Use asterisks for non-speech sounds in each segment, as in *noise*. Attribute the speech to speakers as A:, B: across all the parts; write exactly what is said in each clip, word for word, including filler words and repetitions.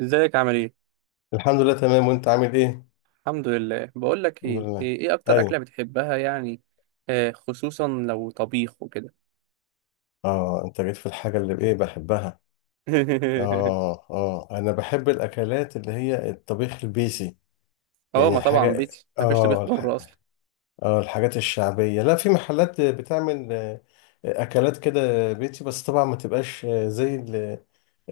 A: ازيك، عامل ايه؟
B: الحمد لله، تمام. وانت عامل ايه؟
A: الحمد لله. بقول لك
B: الحمد
A: ايه
B: لله.
A: ايه إيه اكتر اكله
B: ايوه.
A: بتحبها يعني؟ آه، خصوصا لو طبيخ وكده.
B: اه، انت جيت في الحاجه اللي ايه بحبها.
A: *laughs*
B: اه اه، انا بحب الاكلات اللي هي الطبيخ البيسي،
A: اه،
B: يعني
A: ما طبعا
B: الحاجه.
A: بيتي ما فيش طبيخ
B: اه الح...
A: بره اصلا.
B: اه الحاجات الشعبيه، لا، في محلات بتعمل آه، اكلات كده بيتي، بس طبعا ما تبقاش آه، زي ال...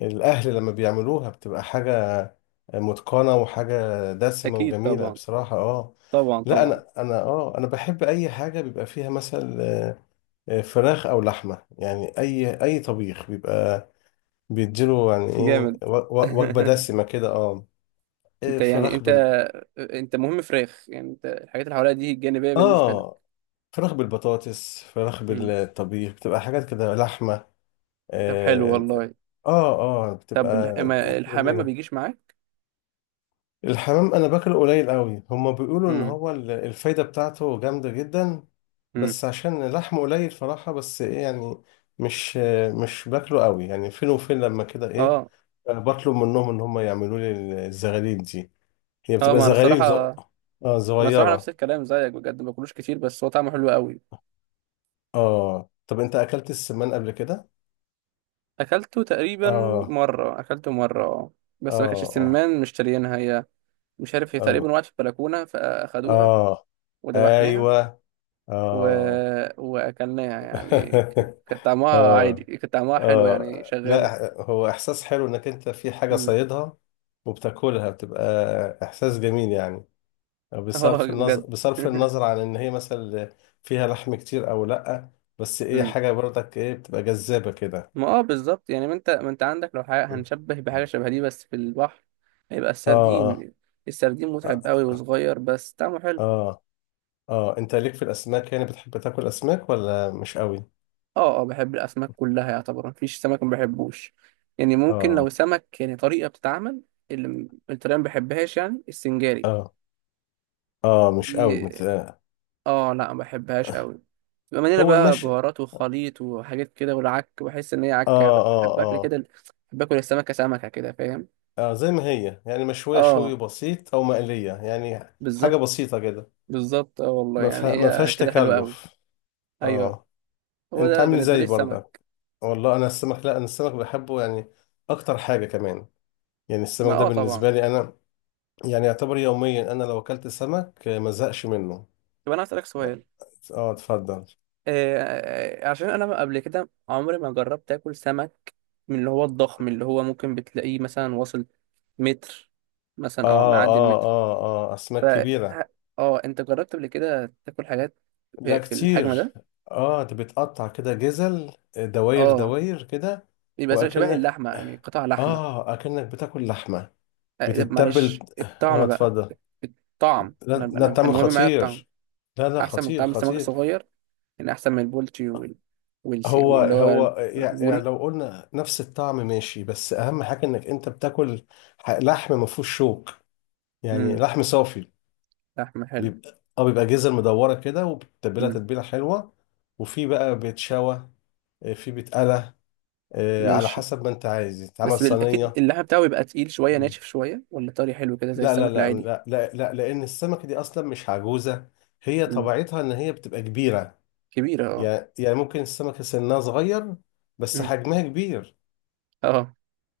B: الاهل لما بيعملوها بتبقى حاجه متقنه وحاجه دسمه
A: اكيد
B: وجميله
A: طبعا.
B: بصراحه. اه.
A: طبعا
B: لا
A: طبعا.
B: انا انا اه انا بحب اي حاجه بيبقى فيها مثلا فراخ او لحمه، يعني اي اي طبيخ بيبقى بيديله يعني ايه
A: جامد.
B: و- و- وجبه دسمه كده. اه.
A: *laughs*
B: إيه،
A: انت يعني
B: فراخ
A: انت
B: بال
A: انت مهم فراخ، يعني انت الحاجات اللي حواليها دي جانبيه بالنسبه
B: اه
A: لك؟
B: فراخ بالبطاطس، فراخ
A: امم.
B: بالطبيخ، بتبقى حاجات كده لحمه.
A: طب، حلو
B: اه.
A: والله.
B: اه آه،
A: طب،
B: بتبقى
A: الح- ما- الحمام ما
B: جميله.
A: بيجيش معاك؟
B: الحمام انا باكله قليل قوي، هما بيقولوا ان
A: امم.
B: هو ال- الفايدة بتاعته جامدة جدا،
A: امم.
B: بس عشان لحمه قليل صراحة، بس ايه يعني، مش مش باكله قوي، يعني فين وفين لما كده ايه.
A: اه،
B: آه، بطلب منهم ان هما يعملوا لي الزغاليل دي، هي
A: اه،
B: بتبقى
A: ما انا
B: زغاليل ز...
A: الصراحه
B: اه
A: انا الصراحه نفس
B: صغيرة.
A: الكلام زيك، بجد ما باكلوش كتير، بس هو طعمه حلو قوي.
B: اه، طب انت اكلت السمان قبل كده؟
A: اكلته تقريبا.
B: اه
A: مره، اكلته مره، آه.
B: اه
A: بس ما كانش
B: اه
A: سمان مشتريينها هي. مش عارف، هي
B: اه,
A: تقريبا وقعت في البلكونه فاخدوها
B: آه.
A: وذبحناها
B: ايوه.
A: و...
B: اه.
A: واكلناها، يعني ك-
B: *laughs*
A: كان طعمها عادي،
B: اه.
A: كان طعمها حلو يعني،
B: اه،
A: شغاله.
B: لا، هو احساس حلو انك انت في حاجه
A: امم.
B: صيدها وبتاكلها، بتبقى احساس جميل يعني،
A: اه،
B: بصرف النظر
A: بجد.
B: بصرف
A: *laughs*
B: النظر عن ان هي مثلا فيها لحم كتير او لا، بس ايه،
A: امم.
B: حاجه برضك ايه بتبقى جذابه كده.
A: ما اه بالظبط، يعني ما انت ما انت عندك، لو حاجة هنشبه بحاجه شبه دي بس في البحر هيبقى
B: اه اه
A: السردين. السردين متعب
B: اه
A: قوي وصغير، بس طعمه حلو.
B: اه اه انت ليك في الاسماك؟ يعني بتحب تاكل اسماك ولا مش قوي؟
A: اه، اه، بحب الاسماك كلها يعتبر، مفيش سمك ما بحبوش. يعني ممكن لو
B: اه.
A: سمك يعني طريقه بتتعمل، اللي م- الطريقه ما بحبهاش، يعني السنجاري
B: اه اه مش قوي
A: دي.
B: مت...
A: اه، لا، ما بحبهاش قوي. بما مليانه
B: هو
A: بقى
B: المشي.
A: بهارات
B: اه.
A: وخليط وحاجات كده والعك، بحس ان هي عكه
B: اه
A: أوي. بحب اكل
B: آه.
A: كده ال- بحب اكل السمكه سمكه كده، فاهم؟
B: اه، زي ما هي يعني مشوية شوي
A: اه،
B: بسيط او مقلية يعني، حاجة
A: بالظبط.
B: بسيطة كده،
A: بالظبط، اه والله
B: ما
A: يعني
B: فيها ما
A: هي
B: فيهاش
A: كده حلوه قوي.
B: تكلف.
A: ايوه،
B: اه.
A: هو
B: انت
A: ده
B: عامل
A: بالنسبه لي
B: زي برضه؟
A: السمك.
B: والله انا السمك لا انا السمك بحبه يعني اكتر حاجة كمان، يعني
A: ما
B: السمك ده
A: اه طبعا.
B: بالنسبة لي انا يعني يعتبر يوميا، انا لو اكلت سمك آه، ما زهقش منه
A: طب، انا هسألك
B: يعني.
A: سؤال.
B: اه، اتفضل.
A: آه آه، آه، عشان انا قبل كده عمري ما جربت اكل سمك من اللي هو الضخم، اللي هو ممكن بتلاقيه مثلا واصل متر، مثلا او
B: اه
A: معدي
B: اه
A: المتر.
B: اه اه
A: ف
B: اسماك كبيرة.
A: ه- اه انت جربت قبل كده تاكل حاجات
B: لا
A: في في الحجم
B: كتير.
A: ده؟
B: اه، ده بتقطع كده جزل، آه، دواير
A: اه،
B: دواير كده.
A: يبقى زي- شبه
B: واكنك
A: اللحمه، يعني قطع لحمه.
B: اه اكنك بتاكل لحمة.
A: آه،
B: بتتبل.
A: معلش
B: اه،
A: الطعم بقى.
B: اتفضل.
A: الطعم، انا
B: لا لا،
A: انا
B: طعم
A: المهم معايا الطعم.
B: خطير. لا لا،
A: احسن من
B: خطير
A: طعم السمك
B: خطير.
A: الصغير، يعني احسن من البولتي، وال والس-
B: هو
A: واللي هو
B: هو يع- يعني
A: البوري.
B: لو قلنا نفس الطعم ماشي، بس اهم حاجه انك انت بتاكل ح- لحم ما فيهوش شوك، يعني
A: امم.
B: لحم صافي،
A: لحمه حلو.
B: بيبقى اه بيبقى جزر مدوره كده، وبتتبلها
A: امم.
B: تتبيله حلوه، وفي بقى بيتشوى، آه، في بيتقلى، آه، على
A: ماشي.
B: حسب ما انت عايز يتعمل
A: بس بال- اكيد
B: صينيه.
A: اللحم بتاعه بيبقى تقيل شويه،
B: مم.
A: ناشف شويه، ولا طري حلو كده زي
B: لا لا
A: السمك
B: لا
A: العادي؟
B: لا لا, لا لان السمكه دي اصلا مش عجوزه، هي
A: إمم.
B: طبيعتها ان هي بتبقى كبيره،
A: كبيرة، اه.
B: يعني يعني ممكن السمكة سنها صغير بس
A: مم.
B: حجمها كبير،
A: اه،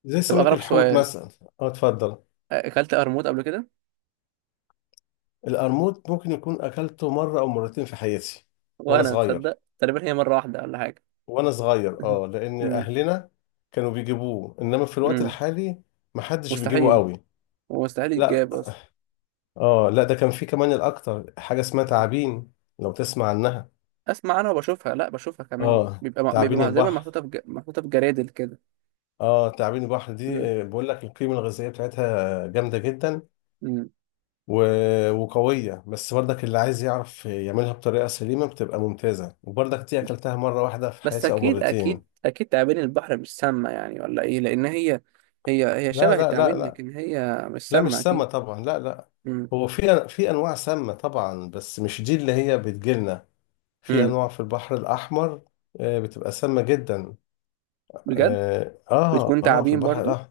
B: زي
A: طب،
B: سمك
A: أغرب
B: الحوت
A: سؤال.
B: مثلا. اه، اتفضل.
A: أكلت قرموط قبل كده؟
B: القرموط ممكن يكون أكلته مرة أو مرتين في حياتي، وأنا
A: وأنا،
B: صغير.
A: تصدق، تقريبا هي مرة واحدة ولا حاجة.
B: وأنا صغير
A: مم.
B: اه لأن
A: مم.
B: أهلنا كانوا بيجيبوه، إنما في الوقت
A: مم.
B: الحالي محدش بيجيبه
A: مستحيل،
B: قوي.
A: مستحيل
B: لا.
A: يتجاب أصلا.
B: اه، لا، ده كان في كمان الأكتر، حاجة اسمها
A: مم.
B: تعابين، لو تسمع عنها.
A: أسمع، أنا وبشوفها. لا، بشوفها كمان
B: اه،
A: بيبقى م- بيبقى
B: تعابين
A: مع- دايما
B: البحر.
A: محطوطة في ج... محطوطة في جرادل كده.
B: اه، تعابين البحر دي
A: مم.
B: آه، بقول لك القيمة الغذائية بتاعتها جامدة جدا
A: مم.
B: و- وقوية، بس برضك اللي عايز يعرف يعملها بطريقة سليمة بتبقى ممتازة، وبرضك دي أكلتها مرة واحدة في
A: بس
B: حياتي أو
A: أكيد،
B: مرتين.
A: أكيد، أكيد تعابين البحر مش سامة يعني، ولا إيه؟ لأن هي هي هي
B: لا
A: شبه
B: لا لا
A: التعابين،
B: لا،
A: لكن هي مش
B: لا
A: سامة
B: مش سامة
A: أكيد.
B: طبعا، لا لا.
A: مم.
B: هو في في أنواع سامة طبعا بس مش دي اللي هي بتجيلنا، في
A: مم.
B: أنواع في البحر الأحمر، آه، بتبقى سامة جدا.
A: بجد؟
B: اه اه
A: بتكون
B: آه، في
A: تعابين
B: البحر
A: برضو؟
B: الأحمر.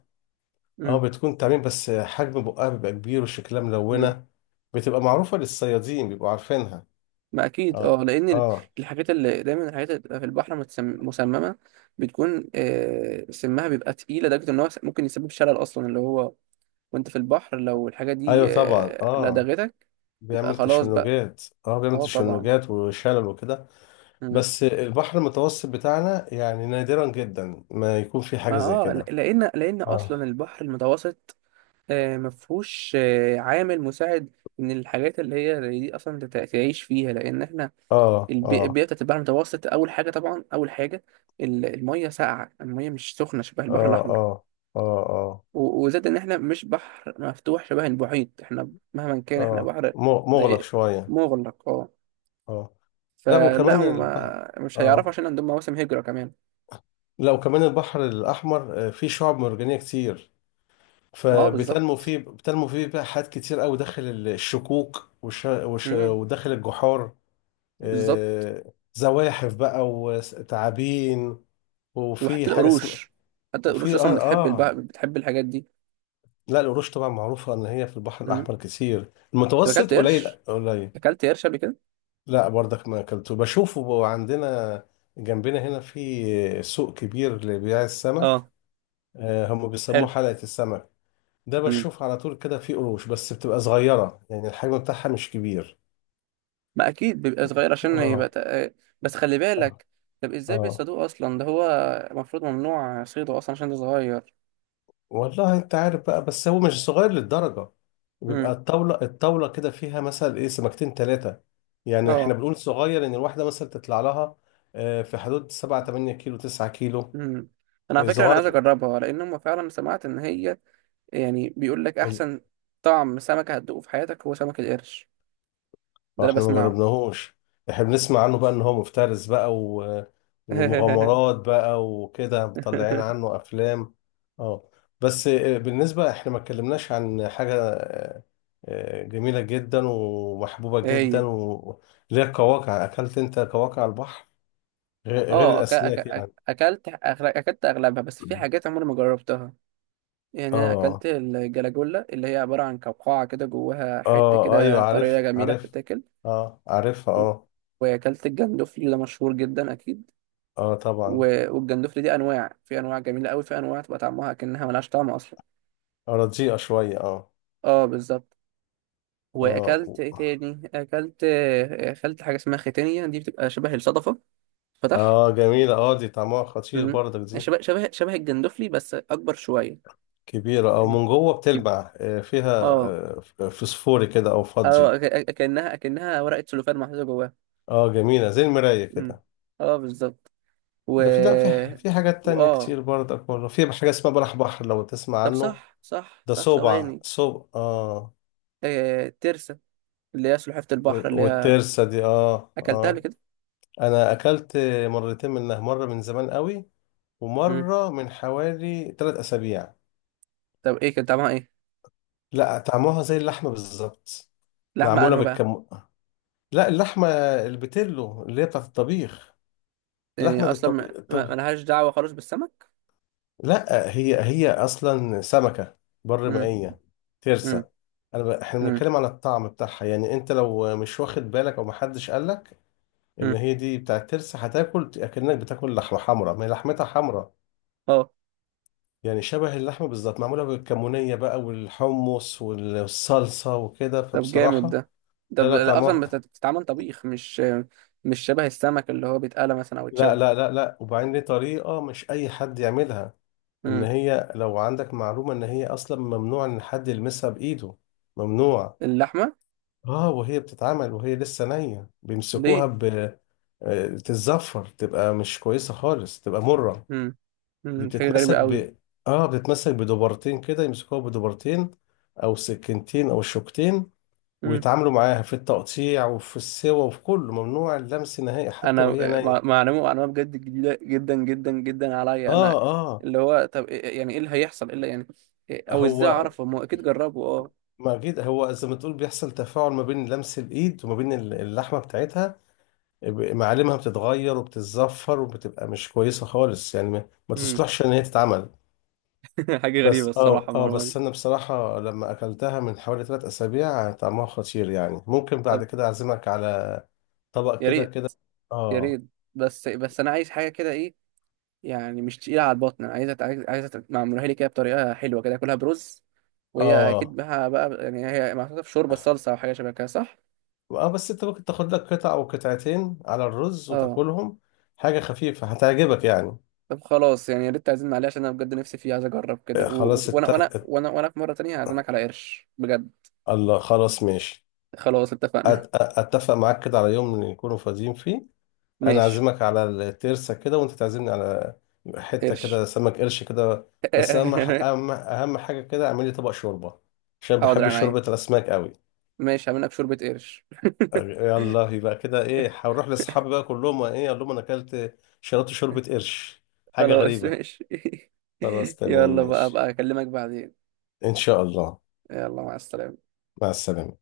B: اه،
A: مم.
B: بتكون تعميم بس حجم بقها بيبقى كبير وشكلها
A: مم.
B: ملونة، بتبقى معروفة للصيادين، بيبقوا عارفينها.
A: ما اكيد، اه
B: اه.
A: لان ال-
B: اه.
A: الحاجات اللي دايما، الحاجات اللي بتبقى في البحر متسم- مسممه، بتكون، آه، سمها بيبقى تقيل لدرجه ان هو س- ممكن يسبب شلل اصلا، اللي هو وانت في البحر لو الحاجه دي
B: ايوه طبعا،
A: آه،
B: اه،
A: لدغتك، يبقى
B: بيعمل
A: خلاص بقى.
B: تشنجات، اه، بيعمل
A: اه، طبعا.
B: تشنجات وشلل وكده.
A: مم.
B: بس البحر المتوسط بتاعنا يعني نادرا جدا ما يكون في حاجة
A: ما
B: زي
A: اه
B: كده.
A: ل- لان لان
B: اه.
A: اصلا البحر المتوسط آه، مفهوش آه، عامل مساعد ان الحاجات اللي هي زي دي اصلا تت- تعيش فيها، لان احنا
B: اه
A: البي-
B: اه
A: البيئه بتاعت البحر المتوسط، اول حاجه طبعا، اول حاجه ال- الميه ساقعه، الميه مش سخنه شبه البحر
B: اه
A: الاحمر.
B: اه اه اه
A: و- وزاد ان احنا مش بحر مفتوح شبه المحيط، احنا مهما كان احنا
B: اه
A: بحر
B: م- مغلق
A: زي
B: شوية.
A: مغلق، اه.
B: اه، لا
A: فلا
B: وكمان
A: هم
B: البحر،
A: ما مش هيعرفوا،
B: اه،
A: عشان عندهم مواسم هجرة كمان.
B: لا وكمان البحر الأحمر آه، فيه شعاب مرجانية كتير،
A: ما اه
B: فبتنمو
A: بالظبط.
B: فيه بتنمو فيه بقى حاجات كتير قوي داخل الشكوك وش... وش...
A: امم.
B: وداخل الجحار،
A: بالظبط.
B: آه، زواحف بقى وتعابين. وفي
A: وحتى
B: حاجة اسمها،
A: القروش. حتى القروش
B: وفي
A: اصلا
B: اه
A: بتحب البحر،
B: اه.
A: بتحب الحاجات دي.
B: لا، القروش طبعا معروفة ان هي في البحر
A: امم.
B: الأحمر كتير،
A: طب،
B: المتوسط
A: اكلت
B: قليل
A: قرش
B: قليل.
A: اكلت قرش قبل كده؟
B: لا برضك ما اكلته، بشوفه عندنا جنبنا هنا في سوق كبير لبيع السمك،
A: اه،
B: آه، هم بيسموه
A: حلو.
B: حلقة السمك، ده
A: مم.
B: بشوف على طول كده في قروش، بس بتبقى صغيرة يعني الحجم بتاعها مش كبير.
A: ما اكيد بيبقى صغير عشان يبقى
B: اه
A: تق... بس خلي
B: اه.
A: بالك. طب، ازاي
B: اه،
A: بيصيدوه اصلا؟ ده هو المفروض ممنوع صيده اصلا، عشان ده صغير.
B: والله انت عارف بقى، بس هو مش صغير للدرجة، بيبقى
A: امم.
B: الطاولة الطاولة كده فيها مثلا ايه سمكتين ثلاثة، يعني احنا
A: اه.
B: بنقول صغير ان الواحدة مثلا تطلع لها آه، في حدود سبعة تمانية كيلو تسعة كيلو
A: امم. انا على فكره، انا عايز
B: صغير،
A: اجربها، لان هم فعلا، سمعت ان هي يعني بيقول لك احسن طعم سمك هتدوقه في حياتك هو سمك القرش. ده انا
B: فاحنا ما
A: بسمعه.
B: جربناهوش، احنا بنسمع عنه بقى ان هو مفترس بقى و... ومغامرات بقى وكده، مطلعين
A: *laughs*
B: عنه افلام. اه. بس آه، بالنسبة احنا ما اتكلمناش عن حاجة آه، آه، جميلة جدا ومحبوبة جدا
A: هي،
B: و- اللي هي القواقع، اكلت انت قواقع على البحر؟ غير غير
A: اه أك... أك...
B: الاسماك
A: أك-
B: يعني.
A: اكلت أغل... اكلت اغلبها، بس في
B: *laughs*
A: حاجات عمري ما جربتها. يعني انا
B: اه.
A: اكلت الجلاجولا، اللي هي عباره عن قوقعه كده جواها حته
B: اه، ايوه
A: كده طريه
B: عارف
A: جميله
B: عارف،
A: بتتاكل.
B: اه عارفها
A: و-
B: اه.
A: واكلت الجندفلي، ده مشهور جدا اكيد.
B: اه طبعا.
A: و- والجندفلي دي انواع، في انواع جميله قوي، في انواع تبقى طعمها كأنها ملهاش طعم اصلا.
B: آه، رديئة شوية اه.
A: اه، بالظبط. واكلت
B: اه.
A: ايه تاني، اكلت اكلت حاجه اسمها ختانيه، دي بتبقى شبه الصدفه فتح.
B: اه جميلة، اه، دي طعمها خطير
A: مم.
B: برضك دي.
A: شبه شبه شبه الجندفلي بس اكبر شويه
B: كبيرة، او
A: يعني.
B: من جوه بتلمع آه، فيها
A: اه،
B: آه، ف- فسفوري كده او فضي.
A: اه، أك- أك- كأنها كأنها ورقه سلوفان محطوطه جواها.
B: اه جميلة زي المراية
A: مم.
B: كده.
A: اه، بالظبط. و
B: ده في لا في في حاجات تانية
A: وآه
B: كتير برضك والله، في حاجة اسمها بلح بحر، لو تسمع
A: طب،
B: عنه.
A: صح، صح،
B: ده
A: صح،
B: صوبع
A: ثواني.
B: صوب اه.
A: آه... ترسة، اللي هي سلحفاة البحر،
B: و-
A: اللي هي
B: والترسة دي اه.
A: أكلتها قبل
B: اه،
A: كده؟
B: انا اكلت مرتين منها، مرة من زمان قوي،
A: مم.
B: ومرة من حوالي ثلاث اسابيع.
A: طب، إيه كان طعمها إيه؟
B: لا طعمها زي اللحمة بالظبط،
A: لحمة أنهو
B: معمولة.
A: بقى؟
B: لا اللحمة البتلو اللي هي بتاعت الطبيخ.
A: يعني
B: لحمة
A: أصلا، ما
B: الطبيخ
A: ما-
B: الطب...
A: ملهاش دعوة خالص بالسمك؟
B: لا هي هي أصلا سمكة بر
A: مم.
B: مائية،
A: مم.
B: ترسة. أنا ب... إحنا
A: مم.
B: بنتكلم على الطعم بتاعها، يعني أنت لو مش واخد بالك أو محدش قالك إن
A: مم.
B: هي دي بتاعت ترسة، هتاكل أكنك بتاكل لحمة حمرا، ما هي لحمتها حمرا،
A: آه.
B: يعني شبه اللحمة بالظبط، معمولة بالكمونية بقى والحمص والصلصة وكده،
A: طب، جامد
B: فبصراحة.
A: ده.
B: لا
A: طب،
B: لا
A: أصلا بت-
B: طعمها
A: بتتعمل طبيخ، مش مش شبه السمك اللي هو بيتقلى مثلا أو
B: لا
A: يتشوى؟
B: لا لا لا، وبعدين دي طريقة مش أي حد يعملها، ان
A: مم.
B: هي لو عندك معلومة ان هي اصلا ممنوع ان حد يلمسها بايده، ممنوع.
A: اللحمة؟
B: اه، وهي بتتعمل وهي لسه نية بيمسكوها
A: ليه؟
B: ب، آه، تتزفر، تبقى مش كويسة خالص، تبقى مرة.
A: مم.
B: دي
A: مم. حاجة غريبة
B: بتتمسك
A: قوي.
B: ب، اه بتتمسك بدبرتين كده، يمسكوها بدبرتين او سكينتين او شوكتين، ويتعاملوا معاها في التقطيع وفي السوا وفي كله، ممنوع اللمس نهائي حتى
A: انا
B: وهي
A: مع-
B: نية.
A: معلومه معلومه بجد جديده جدا جدا جدا عليا
B: اه.
A: انا.
B: اه.
A: اللي هو، طب، إيه- يعني ايه اللي هيحصل الا يعني؟ إيه- او ازاي
B: هو
A: اعرف؟ هم اكيد جربوا. اه.
B: ما أكيد هو زي ما تقول بيحصل تفاعل ما بين لمس الإيد وما بين ال- اللحمة بتاعتها، ب- معالمها بتتغير وبتتزفر وبتبقى مش كويسة خالص، يعني ما, ما
A: امم.
B: تصلحش إن هي تتعمل.
A: *laughs* حاجه
B: بس
A: غريبه
B: اه
A: الصراحه
B: اه
A: المعلومه
B: بس
A: دي.
B: أنا بصراحة لما أكلتها من حوالي ثلاث أسابيع طعمها خطير، يعني ممكن بعد
A: طب،
B: كده أعزمك على طبق
A: يا
B: كده
A: ريت،
B: كده.
A: يا
B: اه.
A: ريت. بس بس انا عايز حاجه كده ايه، يعني مش تقيله على البطن، انا عايزه عايز عايزه معمولها لي كده بطريقه حلوه كده اكلها برز. وهي اكيد
B: اه.
A: بها بقى، يعني هي محطوطه في شوربه صلصه، او حاجه شبه كده، صح؟
B: اه، بس أنت ممكن تاخد لك قطعة أو قطعتين على الرز
A: اه.
B: وتاكلهم، حاجة خفيفة هتعجبك يعني.
A: طب، خلاص يعني، يا ريت تعزمنا عليه، عشان انا بجد نفسي فيه، عايز اجرب كده،
B: آه،
A: و- و-
B: خلاص
A: وانا
B: الت...
A: وانا وانا وانا في مره تانية هعزمك على قرش بجد.
B: الله، خلاص ماشي.
A: خلاص
B: أت-
A: اتفقنا.
B: اتفق معاك كده على يوم نكونوا فاضيين فيه، انا
A: ماشي.
B: اعزمك على الترسه كده وانت تعزمني على حته
A: قرش.
B: كده سمك قرش كده. بس اهم ح-
A: *laughs*
B: اهم اهم حاجه كده اعمل لي طبق شوربه، عشان
A: حاضر
B: بحب
A: عينيا،
B: شوربه الاسماك قوي.
A: ماشي، هعمل لك شوربه قرش.
B: يلا يبقى كده ايه، هروح لاصحابي بقى كلهم ايه، اقول لهم انا اكلت شربت شوربه قرش،
A: *laughs*
B: حاجه
A: خلاص،
B: غريبه.
A: ماشي.
B: خلاص
A: *laughs*
B: تمام
A: يلا، بقى
B: ماشي،
A: بقى اكلمك بعدين.
B: ان شاء الله.
A: يلا، مع السلامه.
B: مع السلامه.